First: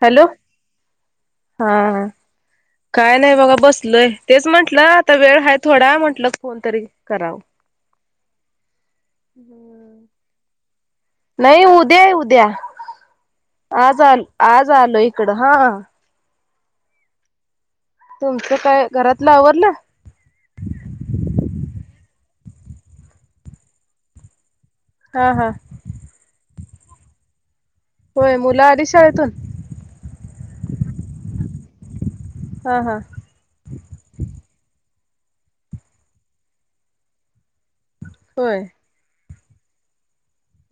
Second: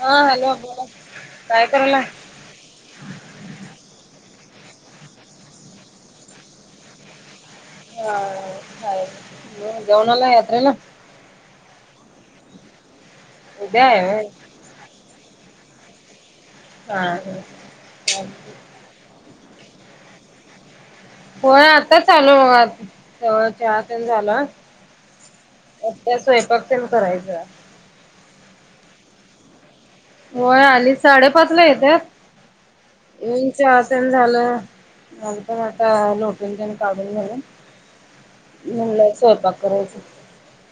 हा हॅलो बोला की काय हा करायलाय. काय नाही बघा बसलय तेच म्हंटलं आता वेळ हाय थोडा म्हंटल फोन तरी कराव. हा [unintelligible] जेवणाला यात्रेला. नाही उद्याये उद्या उद्या आज आहे होय आज आलो इकड हा. हा हा. तुमचं काय घरातलं आवरलं. होय आताच आलो बघा, चहा पिऊन झाला. हा हा. [unintelligible] होय मुलं आली शाळेतून? होय आली साडेपाच ला येतात. हा हा. [unintelligible] आम्ही पण आता लोटून तेन काढून झालं. होय. म्हटलं स्वयंपाक करायचा आहे.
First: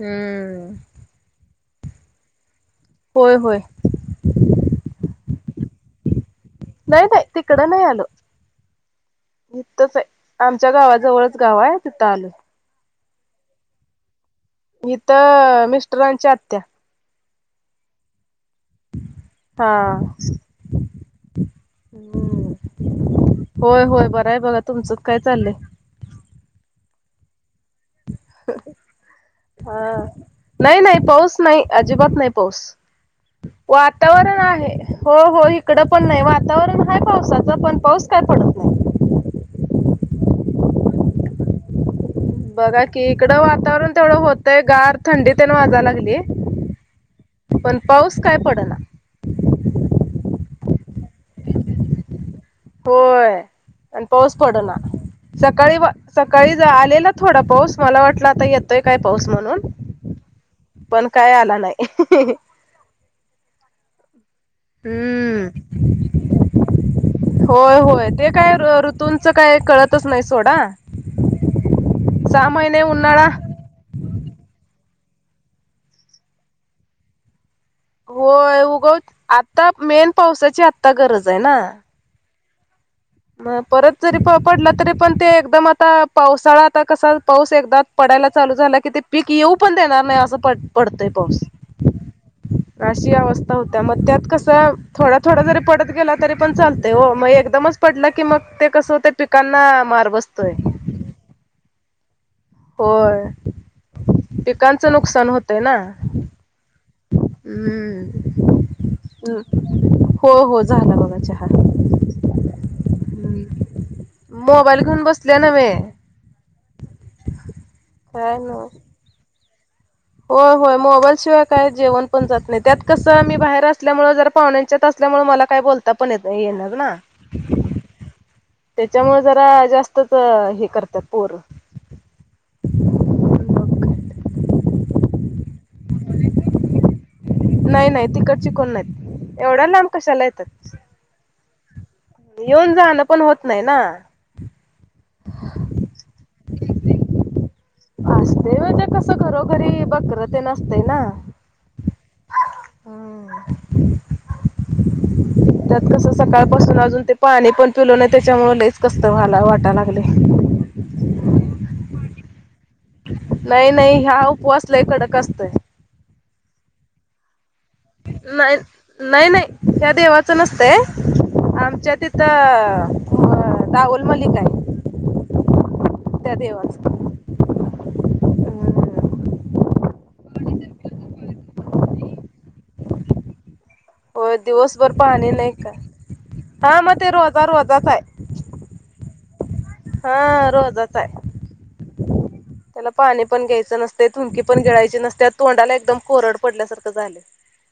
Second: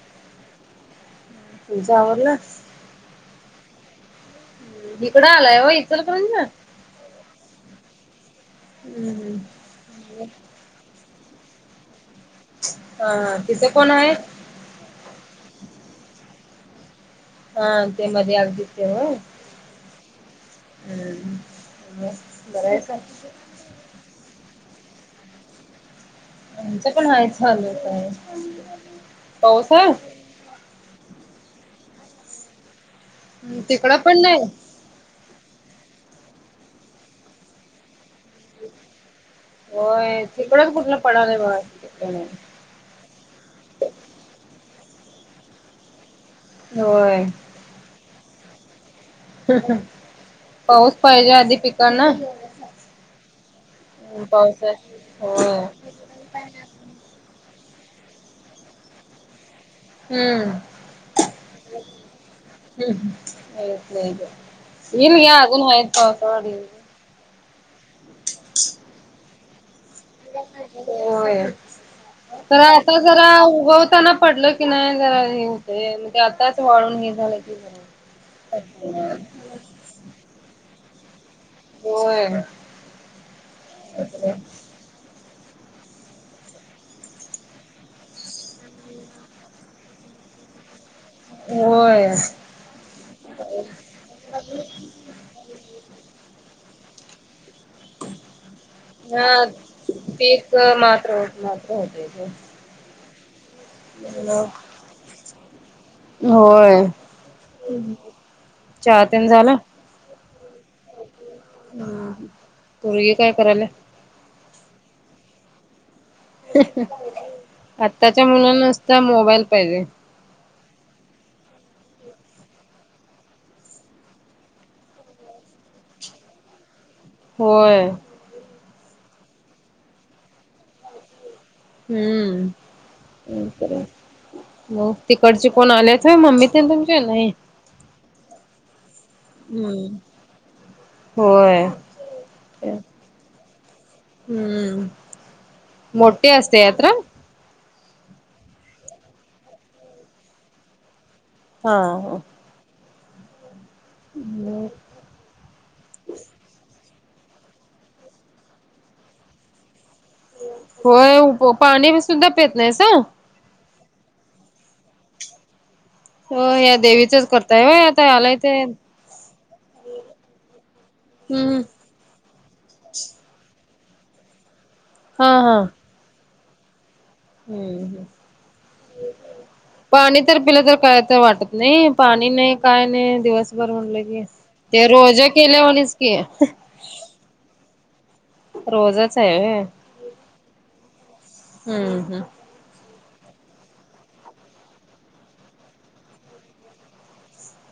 हम्म. तुमचं आवरलं? होय- होय. हिकडं आलाय व्हय इचलकरंजा. नाय बाय तिकडं नाय आलो. हम्म. हितचं हाय, हम्म आमच्या गावाजवळच गाव आहे तिथं आलोय. हा तिथं कोण आहे? इथं मिस्टरांची आत्या हा ते मध्ये आलतीत ते व्हय. हा. [inaudible] बरं आहे का होय होय बरं आहे बघा तुमचंच काय चालय. आमचं पण आहे चालूच आहे. पाऊस हा हाय? नाही नाही पाऊस नाही अजिबात नाही पाऊस तिकडं पण वातावरण नाही. आहे. हो हो इकडं पण नाही वातावरण हाय पावसाचा पण पाऊस काय पडत नाही. होय तिकडच कुठलं पडायलाय बघा की. [unintelligible] बघा कि इकडं वातावरण तेवढं होतय गार थंडी तेन वाजाय लागली. होय. पण पाऊस काय पडना. [unintelligible] पाऊस पाहिजे आधी पिकांना. होय आणि पाऊस पावसा पडना होय. सकाळी वा सकाळी आलेला थोडा पाऊस मला वाटला आता येतोय काय पाऊस म्हणून हम्म पण काय आला नाही हाहा. [inaudible] हम्म [unintelligible] होय -होय ते काय ऋतूच काय कळत होय सहा तर महिने आता उन्हाळा जरा उगवताना पडलंय कि नाही जरा हे होते म्हणजे आताच वळून निघालंय की काय. होय उगवत आता मेन पावसाची आता गरज आहे ना. होय. परत जरी प पडला तरी पण ते एकदम आता पावसाळा आता कसा पाऊस एकदा पडायला चालू झालं की ते पीक येऊ पण देणार नाही असं प पडतोय पाऊस होय. अशी अवस्था होतेय मग त्यात कस थोडा -थोडा जरी पडत गेला तरी पण चालतय ओ मग एकदमच पडला की मग ते कसं त्या पिकांना मार बसतोय. मा [unintelligible] हो [unintelligible] होय पिकांचं नुकसान होतंय ना. होय चहा तीन झाला. हो -हो झाला बाबा चहा. हम्म पोरगी काय करायला. मोबाईल घेवुन बसले नव्हे. आत्ताच्या काय मुलांना नव्ह नुसता मोबाईल पाहिजे. होय -होय मोबाईल शिवाय काय जेवण पण जात नाही त्यात कसं आम्ही बाहेर असल्यामुळे जर पाहुण्यांच्यात असल्यामुळ मला काय बोलता पण येत नाही येणार ना. होयं त्यांच्यामुळे जरां जास्तंचं हे करतांत पोरं हम्मं काय मंग तिकडंचे कोणं आल्यांत मम्मी ते तुमं नाहीं नाहीं नाहीं तिकडंची कोणं नाहींत एवढां लांब कशांला येतांत होयं येऊंन जाणं पणं होतं नाहीं नां हम्मं मोठे असते यांत्रा असते म्हणजे कसं घरोघरी बँकर तेन असतंय नां हां त्यांत कसं सकाळंपासून अजूंन ते पाणी पणं पिलो नाहीं त्यांच्यामुळे लयंच कसं तरं वाटां लागलंय होयं पाणी सुद्धां पेतं नाहींसा नाहीं नाहीं हां उपवांस लंय कंडक असतोय हो ह्यां देवीचंच करतांय बरं नाहीं नाहीं नाहीं त्यां देवाचं नसतंय हम्मं आमच्या तिथं दाऊंल मलिक हायं हां हां त्यां देवाचं हम्मं हम्मं हम्मं पाणी तरं पिलां तरं कायं तरं वाटतं नाहीं पाणी नाहीं कायं नाहीं दिवसंभर म्हणलं हो ते रोज केल्यां वाणीचं की हां मं ते रोज ती चां रोजां चं हांय रोजां चं आहे होयं हां रोजां चं हांय हम्म हम्म त्यांला पाणी पणं घ्यायचं नसतंय थुमकी पणं गिळांयची नसते तोंडाला एकदंम कोरडं पडल्यांसारखं झालं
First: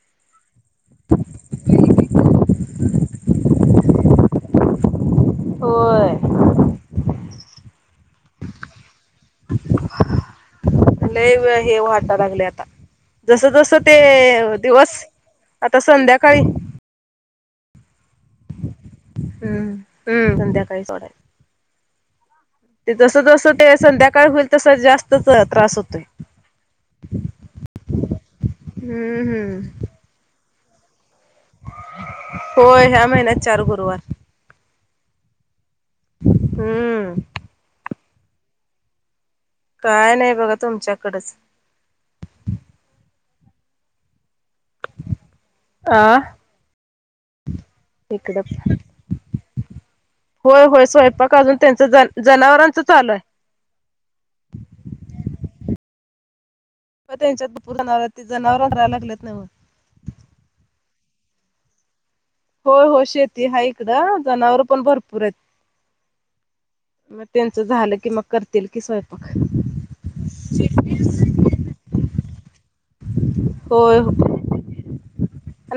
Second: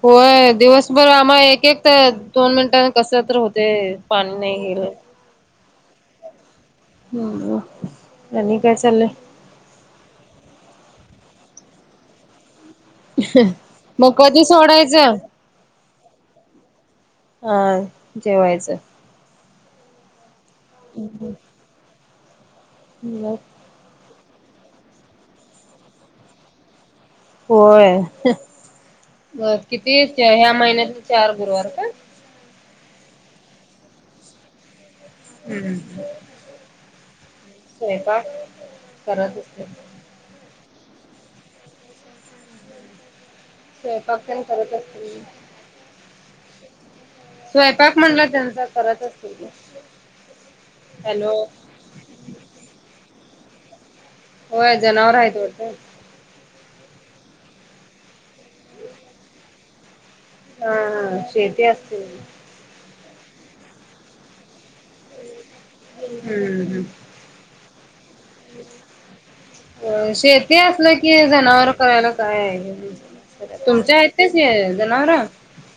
होयं दिवसंभर आम्हां एक एक तरं दोन मिनिटां कसं तरं होते पाणी नाहीं येरलं होयं आणि कायं चाललंय लंय हे वांटाया लागलंय आंता जसं जसं ते मग कधी दिवसं सोडायचं आंता संध्याकांळी हां जेवायचं हम्मं हम्मं संध्याकांळी सोडायचं ते जसं मग जसं ते संध्याकांळ होईल तसं जास्तं चं त्रासं होतोय होयं हम्म हम्म किती ह्यां महिन्यांत चार गुरुवार कां होयं ह्यां महिन्यांत चार गुरुवार हम्मं हम्मं हेपां करतं कायं नाहीं बघां तुमच्यांकडेचं स्वयंपाक तेन करत असतील. आ, स्वयंपाक म्हणला त्यांचा करत असतील की, होय होय स्वयंपाक हॅलो अजून त्यांच ज जनावरांच चालू आहे. होय जनावर आहेत वाटतं. होय त्यांच्यातुपरवरात ते जनावर राहाला लागल्यात नाव. हा हा, शेती असते. हो हो, शेती हाय इकडं जनावर पण भरपूर आहेत. हम्म, मग त्यांच झालं की, मग करतील कि, स्वयंपाक. होय शेती असलं कि, जनावर. करायला काय आहे तुमच्या होय आहेतच जनावरवर.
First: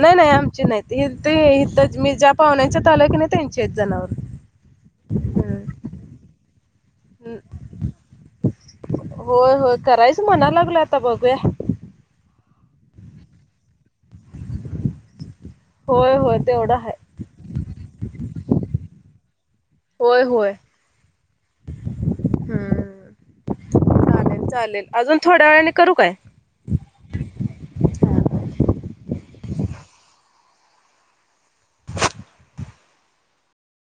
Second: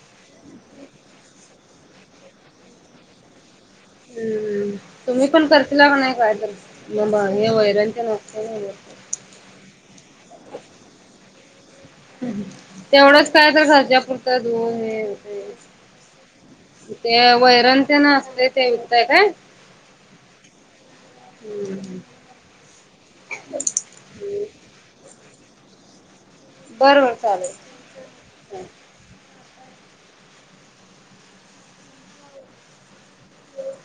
नाही नाही आमची नाही इथे हितच मी जा पाहुण्यांच्या आलोय की नाही त्यांचे जणव''--'' हम हम, तुम्ही पण करशील का नाय काय तर म हे वैर्यांच्या तेन नुकसान. होय होय करायच म्हणायला लागल आता बघूया. तेवढंच काय तर घरच्या पुुरत दूध हे होतय. होय होय तेवढं हाय. ते वैरण तेन असते ते विकताय काय. होय होय. हम्म हम्म, चालेल चालेल अजून थोड्या वेळाने करू काय. बरबर चालेल.